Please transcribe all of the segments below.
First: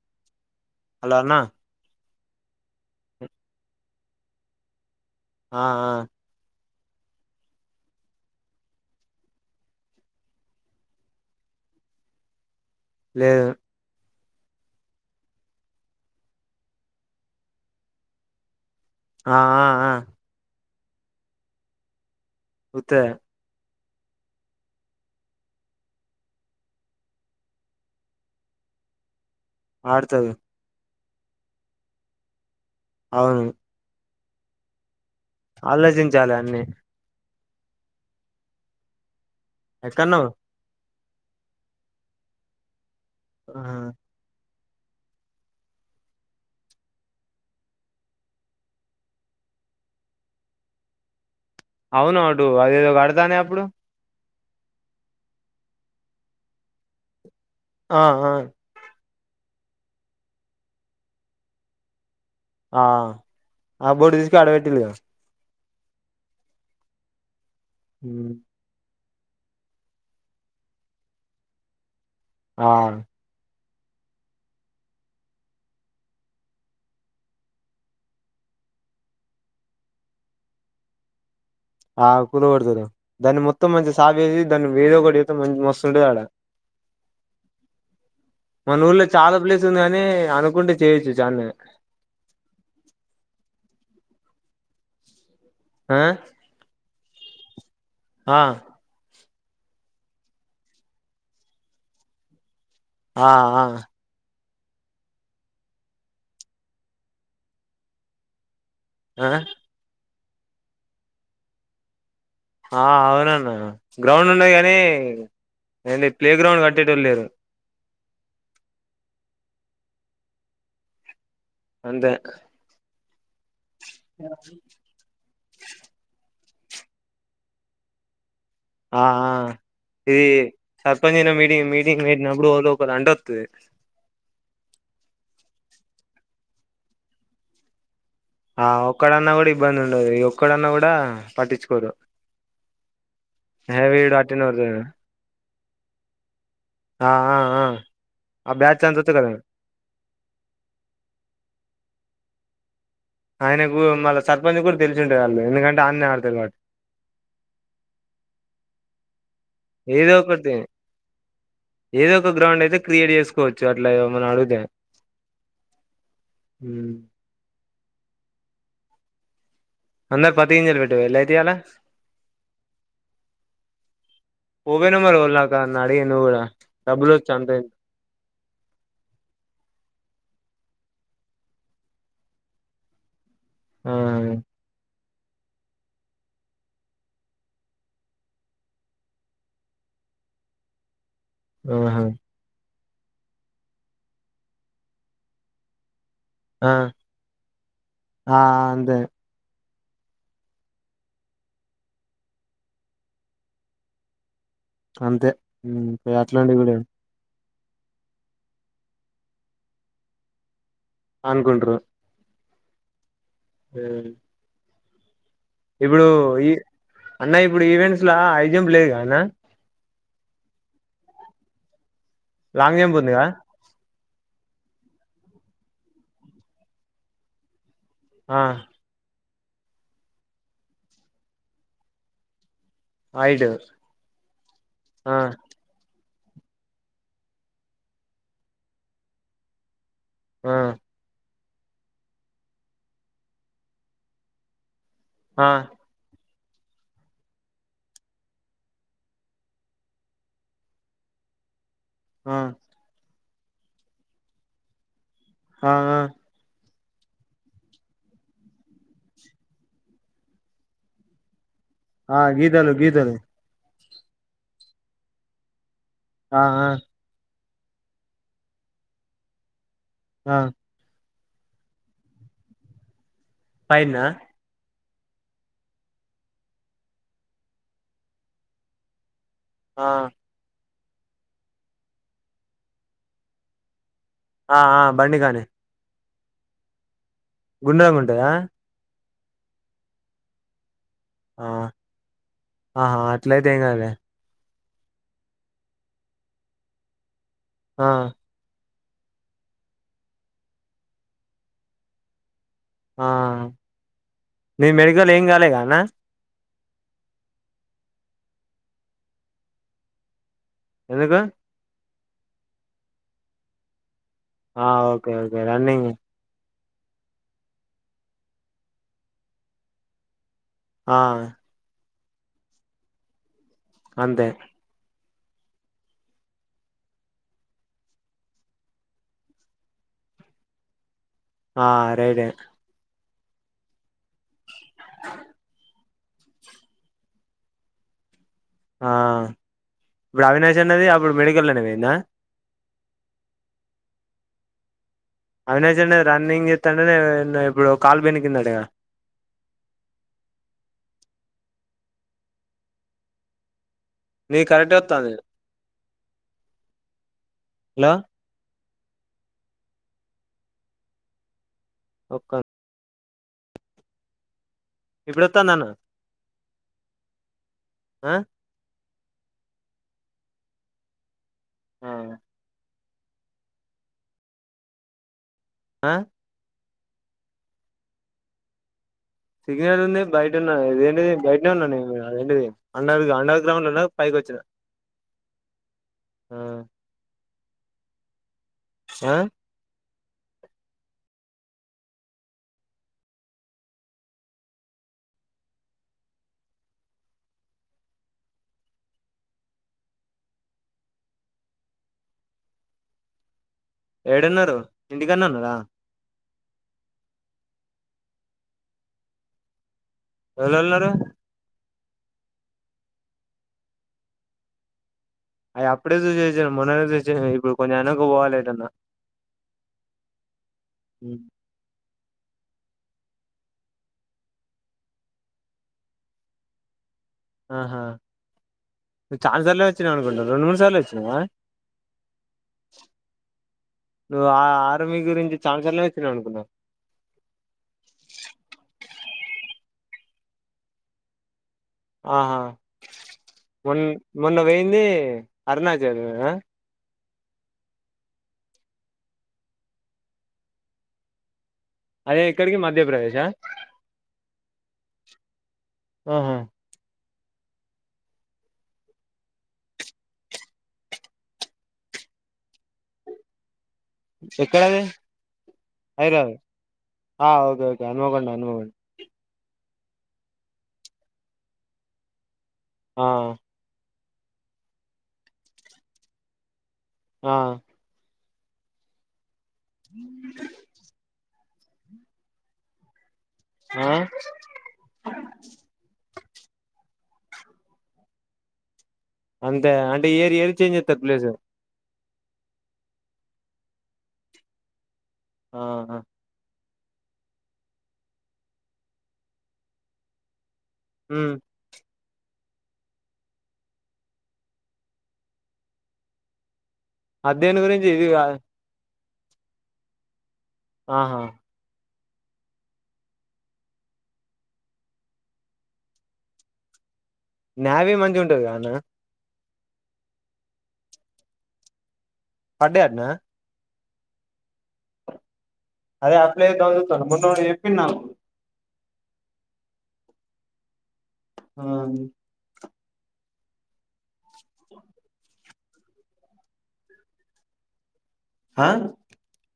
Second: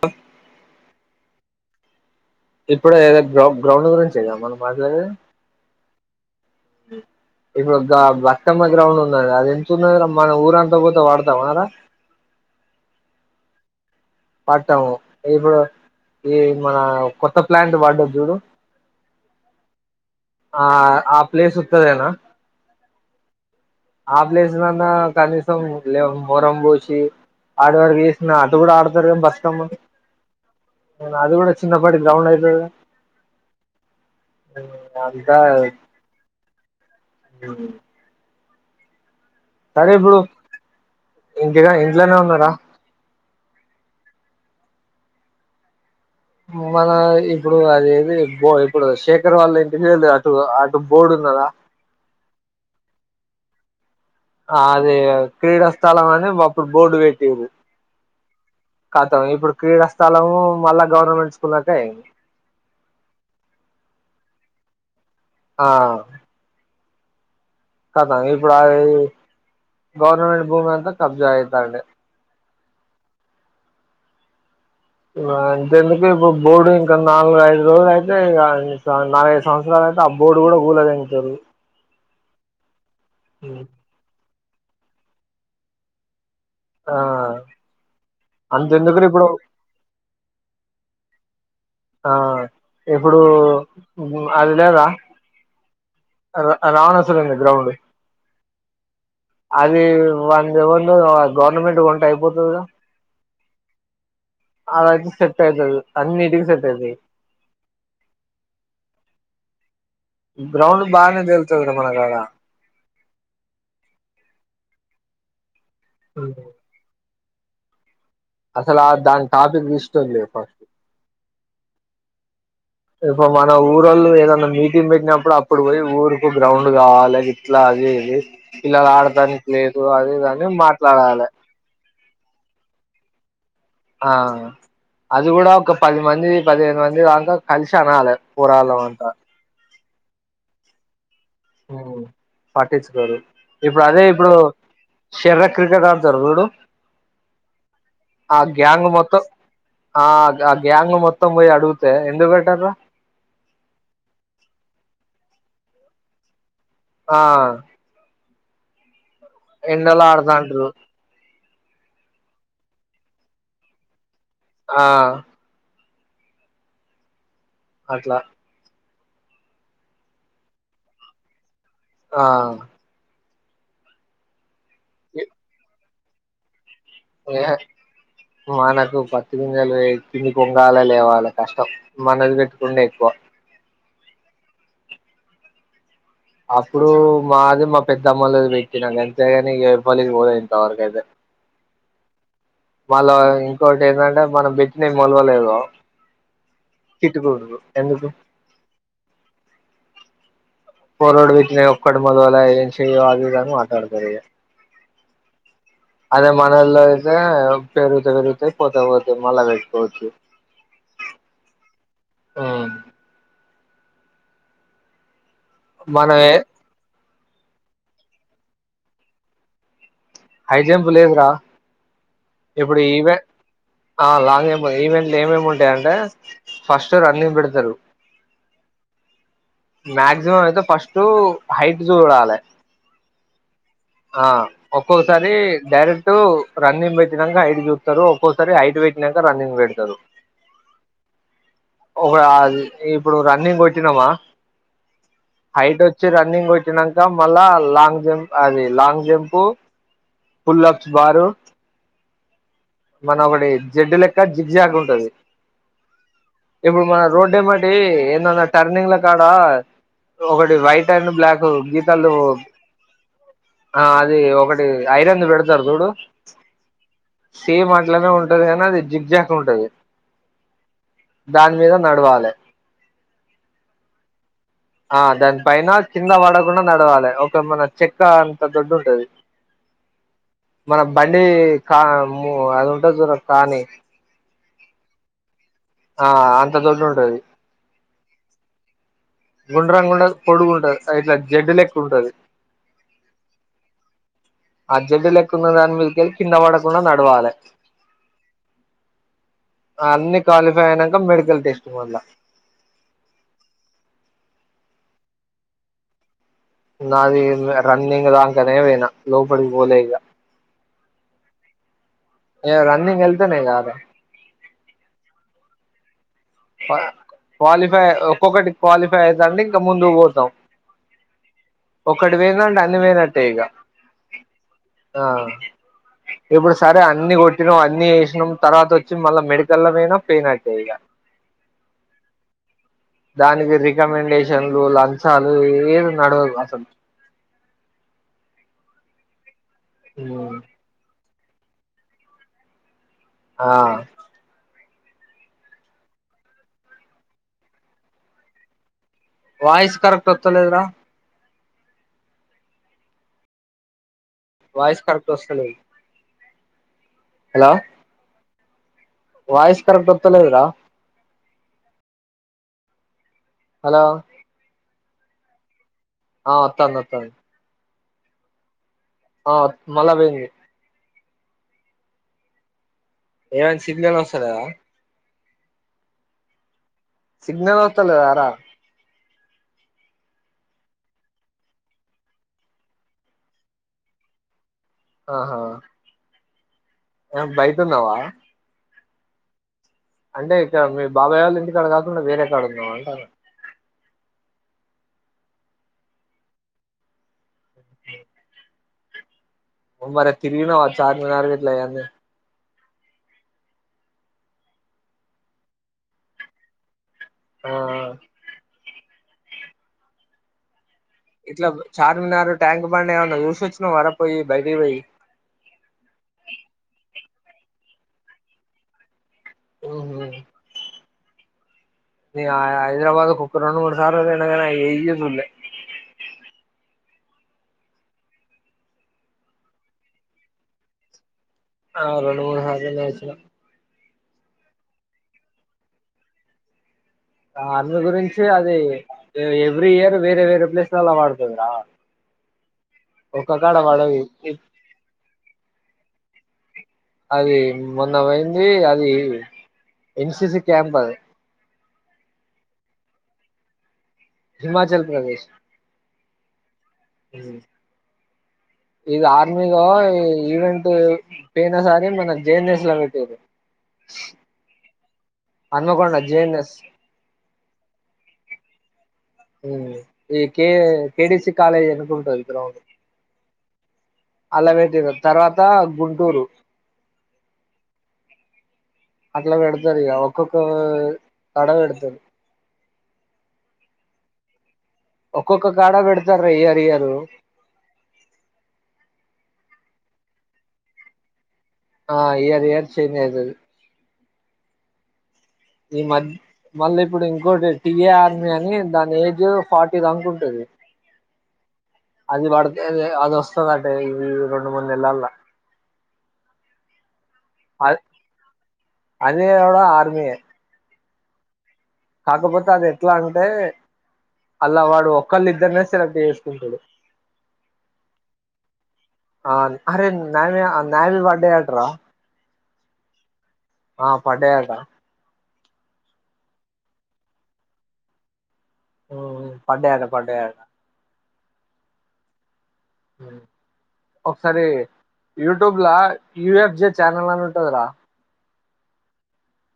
ప హలో అన్నా ఇప్పుడ ఏద గ గ్రౌండ్ గురించే గా మనం మాట్లాడేది ఆ ఆ ఉ ఇప్పుడు బట్టమ్మ గ్రౌండ్ ఉంద అది ఎంత ఉంది మన ఊరంతా పోతే వాడతామారా లేదు పట్టము ఇప్పుడు ఈ మన కొత్త ప్లాంట్ వడద్ధి చూడు ఆ ఆ ఆ ఆ ఆ ప్లేస్ ఉత్తదేనా ఉత్తదే ఆ ప్లేస్ నాన్న కనీసం లే మోరంబోషి ఆడు వర్కు చేసిన అటు కూడా ఆడతారెమో బస్ ఆడతది నేన్ అది కూడా చిన్న పాటి గ్రౌండ్ అయితది గద అవును ఏమో ఆలోచించాలి అన్ని అ సరే ఇప్పుడు ఎక్కన్నావ్ ఇంకా ఇంట్లనే ఉన్నరా ఆ మన ఇప్పుడు అది ఏది ఇప్పుడు శేఖర్ వాళ్ళ ఇంటికి మీది అటు అటు బోర్డు ఉన్నదా అవునొ డు అదేదో కడతంది కదా అప్పుడు అదే క్రీడా స్థలం అని అప్పుడు బోర్డు పెటిరు ఆ ఆ కతం ఇప్పుడు క్రీడా స్థలము మళ్ళా గవర్నమెంట్ స్కూలకె ఐంది ఆ ఆ బొడు తీసకపొయి ఆడ పెట్టిల్లు కదా ఆ కతం ఇప్పుడు అవి గవర్నమెంట్ భూమి అంతా కబ్జా ఐతండే ఆ ఇగ అంతేందుకు ఇప్పుడు బోర్డు ఇంకా నాలుగు ఐదు రోజులు అయితే ఇగ నాలుగు ఐదు సంవత్సరాలు అంటే ఆ బోర్డు కూడా! ! ! ! ! ! ! ! ! ! ఆ కూల కొడుతరు దాన్ని మొత్తం మంచి సాపేసి దాన్ని వేదో ఒక చేస్తె మస్తుంటది ఆడ ఆ మన అంతెందుకు ఊళ్లే ఇప్పుడు చాలా ప్లేస్ ఉంది అని అనుకుంటే చేయ్యొచ్చు చాన్నే ఆ ఇప్పుడు అది లేదా ఆ ర రావణాసురుని గ్రౌండు ఆ అది వాందేవనిదో గవర్నమెంట్ కొంటె అయిపోతది కదా ఆ ఆ అదయితే సెట్ ఐతది అన్నింటికి సెట్ ఐతది అ గ్రౌండ్ బాగానే జరుగుతది కదా మనకాడ ఆ అవునన్న గ్రౌండ్ లు ఉన్నయి గనీ అండ్ ప్లే గ్రౌండ్ కట్టేటోళ్లు లేరు అసలు ఆ దాని టాపిక్ తీస్ టోళ్లు లేరు ఫస్ట్ అంతే ఇప్పు మన ఊరోళ్లు ఏదనా మీటింగ్ పెట్టినప్పుడు అప్పుడు పోయి ఊరుకు గ్రౌండ్ కావాలి ఇట్లా అది ఇది పిల్లలు ఆఆ ఆడటానికి లేదు అది ఈ ఇది అని సర్పంచ్ మాట్లాడాలి లు మీటింగ్ మీటింగ్ పెటినప్పుడు ఓలు ఒకలండోతే ఆ అది కూడా ఒక పది మంది పదిహేను మంది దాంక కలిసి అనాలే ఆ ఒక్కడన్నా కూడా ఇబ్బంది ఉండది ఒక్కడన్నా కూడా పట్టించుకోరు పట్టిచుకోరు హే ఇప్పుడు అదే వీడు ఇప్పుడు అటెండర్ షర్ర క్రికెట్ అడ్తరు చూడు ఆ ఆ ఆ ఆ బ్యాచ్ గ్యాంగ్ అంత మొత్తం ఉత్తగనే ఆ ఆ గ్యాంగ్ మొత్తం పోయి అడుగుతే ఎందుకు పెట్టర ఆయనకు మళ్ళ సర్పంచ్ కూడా తెలిసు ఉంటది ఆళ్ళు ఎందుకంటే ఆన్నే ఆడతరు కాబట్టి ఆ ఎన్నలా ఏదో ఒకటి ఆడదాంటరూ ఏదో ఒక గ్రౌండ్ అయితే క్రియేట్ చేసుకోవచ్చు అట్లా ఏమని అడుగుతే ఆ హ అట్లా అందర పతికింజాలు పెట్టివ ఎలా అయితే యిలా ఆ [unintelligible] అంత [unintelligible] ఇంత కిన్ని కొంగాల లేవాలా కష్టం మనది పెట్టుకుంటే ఎక్కువ ఆ అప్పుడు మాది మా పెద్ద అమ్మలు పెట్టినాక అంతేగాని ఎవలికి పోదైనంతవరక అైతే ఆ మళ్ళా ఇంకోటి ఏంటంటే మన బెట్టిని మొలవలేదు ఆ [unintelligible] ఎందుకు ఆ అంతే ఫోర్డ్ [unintelligible] మాట్లాడతారు ఇగ అంతే అదే అట్లాంటివి కూడా మనల్లో అయితే పెరుగుతే పేరుగుతాయ్ పోతే పోతే మలా వెసుకోచ్చు అనుకుంట్రు ఆ హ ఇప్పుడు మనం ఏ ఈ అన్న ఇప్పుడు ఈవెంట్స్ లో ఐ జంప్ లేదు కదన్న హైజంప్ లేదు రా ఇప్పుడు లాంగ్ జంప్ ఉందిగా లా ఈవెంట్ లో ఏమేమి ఉంటాయంటే ఫస్ట్ రన్నింగ్ పెడతారు ఆ మాక్సిమం అయితే ఫస్ట్ హైట్ చూడాలే హైట్ ఆ ఆ ఒక్కొక్కసారి డైరెక్ట్ రన్నింగ్ పెట్టినాక హైట్ చూపుతారు ఒక్కోసారి హైట్ పెట్టినాక రన్నింగ్ పెడతారు ఆ ఒక ఇప్పుడు రన్నింగ్ కొట్టినామా ఆ హైట్ వచ్చి రన్ని రన్నింగ్ కొట్టినాక మళ్ళా లాంగ్ జంప్ అది లాంగ్ జంప్ [unintelligible] బారు ఆ మనం ఒకటి జడ్డు లెక్క జిగ జాగ ఉంటది ఆ ఇప్పుడు మన రోడ్డు ఏమిటి ఏందన్నా టర్నింగ్ కాడా ఒకటి వైట్ అండ్ బ్లాక్ నా గీతలు ఆ గీతలు గీతలు ఆ అది ఒకటి ఐరంది పెడతారు చూడు ఆఆ సేమ్ అట్లనే ఉంటది కానీ అది జిగ జాక్ ఉంటది ఆ దాని మీద నడవాలి పైన్నా ఆ దాని పైన కింద పడకుండా నడవాలి ఒక మన చెక్క అంత దొడ్డు ఉంటది ఆ మన బండి కా అది ఉంటుది చ కానీ ఆ ఆ బండిగానే ఆ అంత దోడ్డు ఉంటది గుండగా ఉంటాయా గుండరాండ పొడుగుంట ఇట్లా ఆ జడ్ ఎక్కుంటది ఆహా అట్లయితే ఏం కాదులే అర్జెంటట్ లెక్కున్న దాని మీదకెళ్ళి కింద పడకుండా నడవాలి ఆ అన్ని క్వాలిఫై అయినాక మెడికల్ టెస్ట్ పొల్ల ఆ మీ మెడికల్ ఏం కాలేగాన్న నాది రన్నింగ్లాాకానేనా లోపలికి పోలే ఇంకా ఎందుకు ఏ రన్నింగ్ ఎల్దేనేను కాలే ఆ ఓకే అండి రన్నింగ్ క్వాలిఫై ఒక్కొక్కటి క్వాలిఫై అవుతండి ఇంకా ముందు పోతాం ఆ ఒకటి వేనాండి అన్ని వేయినట్టే ఇక అంతే ఆ ఇప్పుడు సరే అన్ని కొట్టిన అన్ని వేసినాం తర్వాత వచ్చి మళ్ళా మెడికల్మయినా పెయిన్ అట్టేయి ఇక ఆ రైడే దానికి రికమెండేషన్లు లంచాలు ఏ నడవ అసలు ఆ ఇప్పుడు అవినాష్ అనేది అప్పుడు మెడికల్ అనేవింద ఆ అవినేశన్న రన్నింగ్ చేస్తాంంటే ఇప్పుడు కాలు బినికికింద అడిగా వయిస్ కరక్ట్ వస్తలేదురా నీది కరెక్టే వయిస్ కరక్ వత్తాంది వస్తలెదు హలో వయిస్ కరక్ట్ వత్తలేదరా ఒక్క హలో ఇప్పుడుత్తా నన్న ఆ అత్తాంది అత్తాను ఆ ఆ మళ్ళ పోయేది ఆ ఎం సిగ్నల్ వస్తలేదా ఆ సిగ్నల్ వట్టలేదా రా సిగ్నల్ ఉంది బయట ఉన్నదేంటిది బయటనే ఉన్నా నేనుంటి అండర్ అండర్ గ్రౌండ్ ఉ పై వచ్చిన ఆహా ఆ బయతుంన్నవ ఆ అంటే ఇక మీ బాబాయ్ వాళ్ళు ఇంటికాడ కాకుండా వేరేక్కడ ఉన్నాం అంటారు అ ఉార తిరిగినచ్చార్ మరగట్లే ఎన్న ఏడున్నారు ఇంటికన్నా ఉన్నార ఆ ఇవ్వలేవాలు ఉన్నారు ఇట్ల చార్మినార్ ట్యాంక్ బ చూసొచ్చుిన వరపోయి బయటి పోయి అయి అప్పుడే చూచ మన్ననే ఇప్పుడు కొంచెం అనకు పోవాలింటన్నా ఓహ అ నీనా ఆ హైదరాబాద్ కుక్కరోజు మూడు సార్లు బోయిన గానీ అయ్ ఏయ్యి జుడలే ఆహా నువ్ చాన్ సార్లు వచ్చినావు అనుకుంటా రెండు మూడు సార్లు వచ్చినావా ఆ రెండు మూడు సార్లలలా వచ్చిన నువ్వు ఆ ఆ ఆర్మీ గురించి చాన్ చార్లలే వచ్చినావు అనుకున్నా ఆ ఆర్మీలా గురించి అది ఏ ఎవ్రీ ఇయర్ వేరే వేరే ప్లేస్లలా వాడుతదిరా ఆహా వన్ పడదు మొన్న వెేయింది అరుణాచల్ అది మొన్న వోయింది అది ఎన్సిసి క్యాంబాద్ అదే ఎక్కడికి మధ్యప్రదేశా హిమాచల్ ప్రదేశ్ ఆహా హుహ్ ఇది ఆర్మీదా ఈ ఈవెంట్ పేయినా సారి మన జేఎన్ఎస్ లో పెట్టిరు. ఎక్కడది హన్మకొండ హైడ్రావో జేఎన్ఎస్ ఆ ఓ తోక్ అనువావండ్ అనువావొన్ ఉ ఇకే కేడిసి కాలేజ్ ఏనుకుంటది గ్రౌండు ఆహ్ అల్ల వెట్టిరు తర్వాత గుంటూరు ఆ ఇలా వేడుతారు ఇగా ఒక్కొక్క ఓ తడా వేడతారు. ఆ ఒక్కొక్క కాడ బేడుతార్ రా ఇయర్ ఇయరు. అంతే ఆ అంటే ఇయర్ ఇయరు చేంజ్ జెతార్ ప్లేసు. ఆ ఇయర్ ఇయరు చేంజ్ అయితది. ఈ ఆహా మధ్ మళ్ళీ ఇప్పుడు ఇంకోటి టిఏ ఆర్మీ అని దాని ఏజ్ ఫార్టీ దాకుంటది. ఉమ్ అది వడితే అదే అద్ వాసదంట ఈ రెండు మూడు నెలలా అద్ దేని గురించి ఇది గాద్ అదే ఓడా ఆర్మే ఆహా కాకపోతే అది ఎట్లా అంటే అల్లా వాడు ఒక్కల్ నిద్దర్నె సెలెక్ట్ జేసుకుంటుడు. నావీ మంచి ఉంటద్ గన్నా అన్ అరే నావియా ఆ నావి వాడయాటూరా పాడయాంట్నా ఆ పడయంట అదే అప్లై ఎంతావో జున్తవున్న మొన్న ఎవరో ఏపీరు నాకు ఓహో పడయట పడయట. నవున్ హావును ఒకసారి యూట్యూబ్లా యు ఎఫ్ జె చానెల్ అనుటాదిరా. హా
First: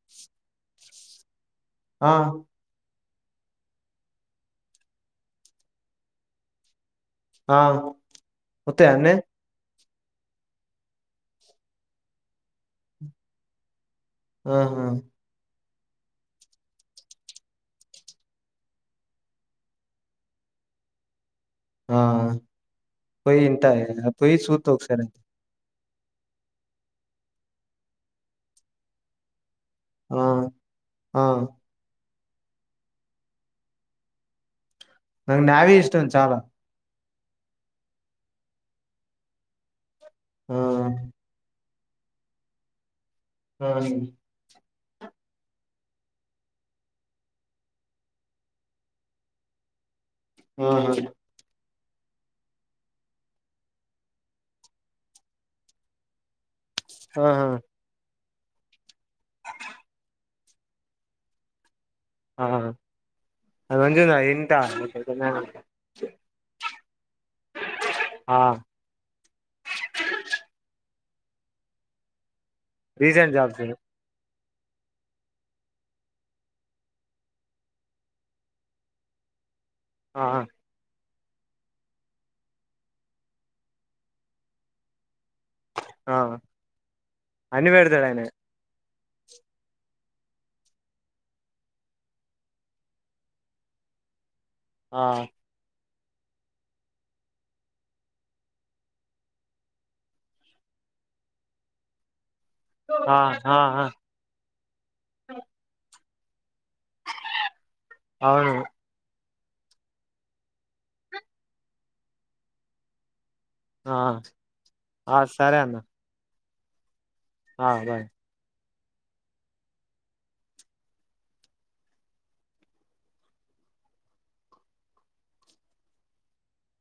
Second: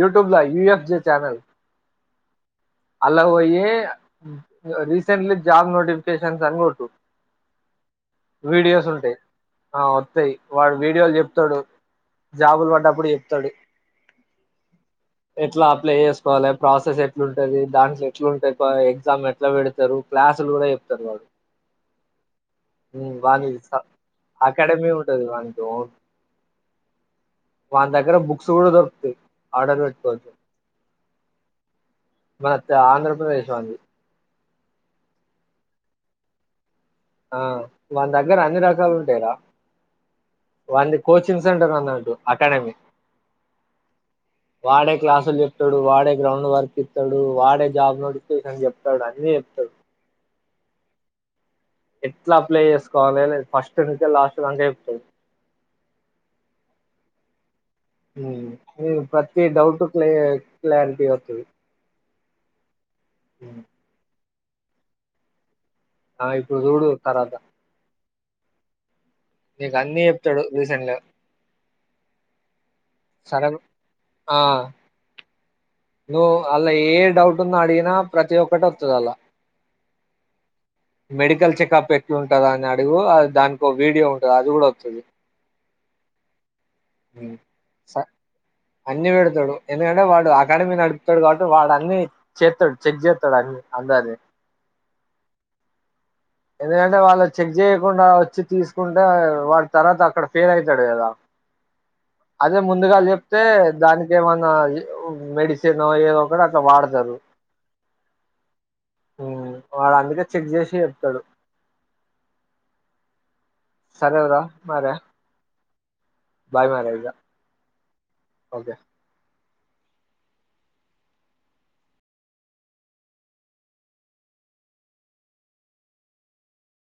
యూట్యూబ్ యూఎఫ్ జే చానల్. ఆ అలాక్ ఓయి రీసెంట్లీ జాబ్ నోటిఫికేషన్స్ అని గోటు ఆ వొతాయా ఏనే ఉంటాయి ఆ వత్తాయ్ వాడు వీడియోలు జేప్తాడు, జాబులు పడ్డప్పుడు ఏప్తాడు. తహా ఎట్లా అప్లై ఏసుకోవాలే, ప్రాసెస్ ఎట్లుంటది. దాంట్లో ఎట్లుంటే ఎక్కువ ఎగ్జామ్ ఎట్లా వేడుతారు క్లాసుల్ తుడా ఎప్తాడు వాడు ఆ పోయి ఇంట [unintelligible] పోయి చూస్తా అకాడమి ఒకసారి ఉంటది వానితో వాని దగ్గర బుక్స్ కూడా దొరుకుతయి ఆ ఆ మాత ఆంధ్రప్రదేశ్ అండి నాకు నావీ ఇష్టం చాలా ఆ వాళ్ల దగ్గర అన్ని రకాలు ఉంటాయిరా ఆ వానిది కోచింగ్ సెంటర్ టడు అకాడమి ఆ వాడే క్లాసులు చెప్తాడు వాడే గ్రౌండ్ వర్క్ ఇస్తాడు వాడే జాబ్ నోటిఫికేషన్ చెప్తాడు అని ఆహా ఎట్లా అప్లై చేసుకోవాలి ఫస్ట్ నుంచే లాస్ట్ దాంక చెప్పు ఆ ప్రతి డౌట్ క్లి క్లారిటీ వతుది ఆ అది మంజుంద ఎంట ఆ ఇప్పుడు చూడు తర్వాత ఆ నీకు అన్నీ చెప్తాడు రీసెంట్గా రీసెంట్ జాబ్ ఆ నువ్వు అలా ఏ డౌట్న్నా అడిగినా ప్రతి ఒక్కటి వత్తదలా ఆ మెడికల్ చెకప్ ఎట్లు ఉంటందా అని అడుగు దానికి వీడియో ఉంటది అది కూడా వత్తది ఆ అన్ని పెడతాడు ఆయన అన్ని పెడతాడు ఎందుకంటే వాడు అకాడమీ నడుపుతాడు కాబట్టి వాడు అన్ని చేస్తాడు చెక్ చేస్తాడు అన్ని అంగాది ఆ ఎందుకంటే వాళ్ళు చెక్ చేయకుండా వచ్చి తీసుకుంటే వాడి తర్వాత అక్కడ ఫెయిల్ అవుతాడు కదా అదే ముందుగా ఆ చెప్తే ఆ ఆ దానికి ఏమన్నా మెడిసిన్ ఏదో కూడా అట్ల వాడతారు అవును వాడు అందుకే చెక్ చేసి చెప్తాడు ఆ సరేరా మరే ఆ సరే అన్న బాయ్ మరి ఇగ ఆ బై ఓకే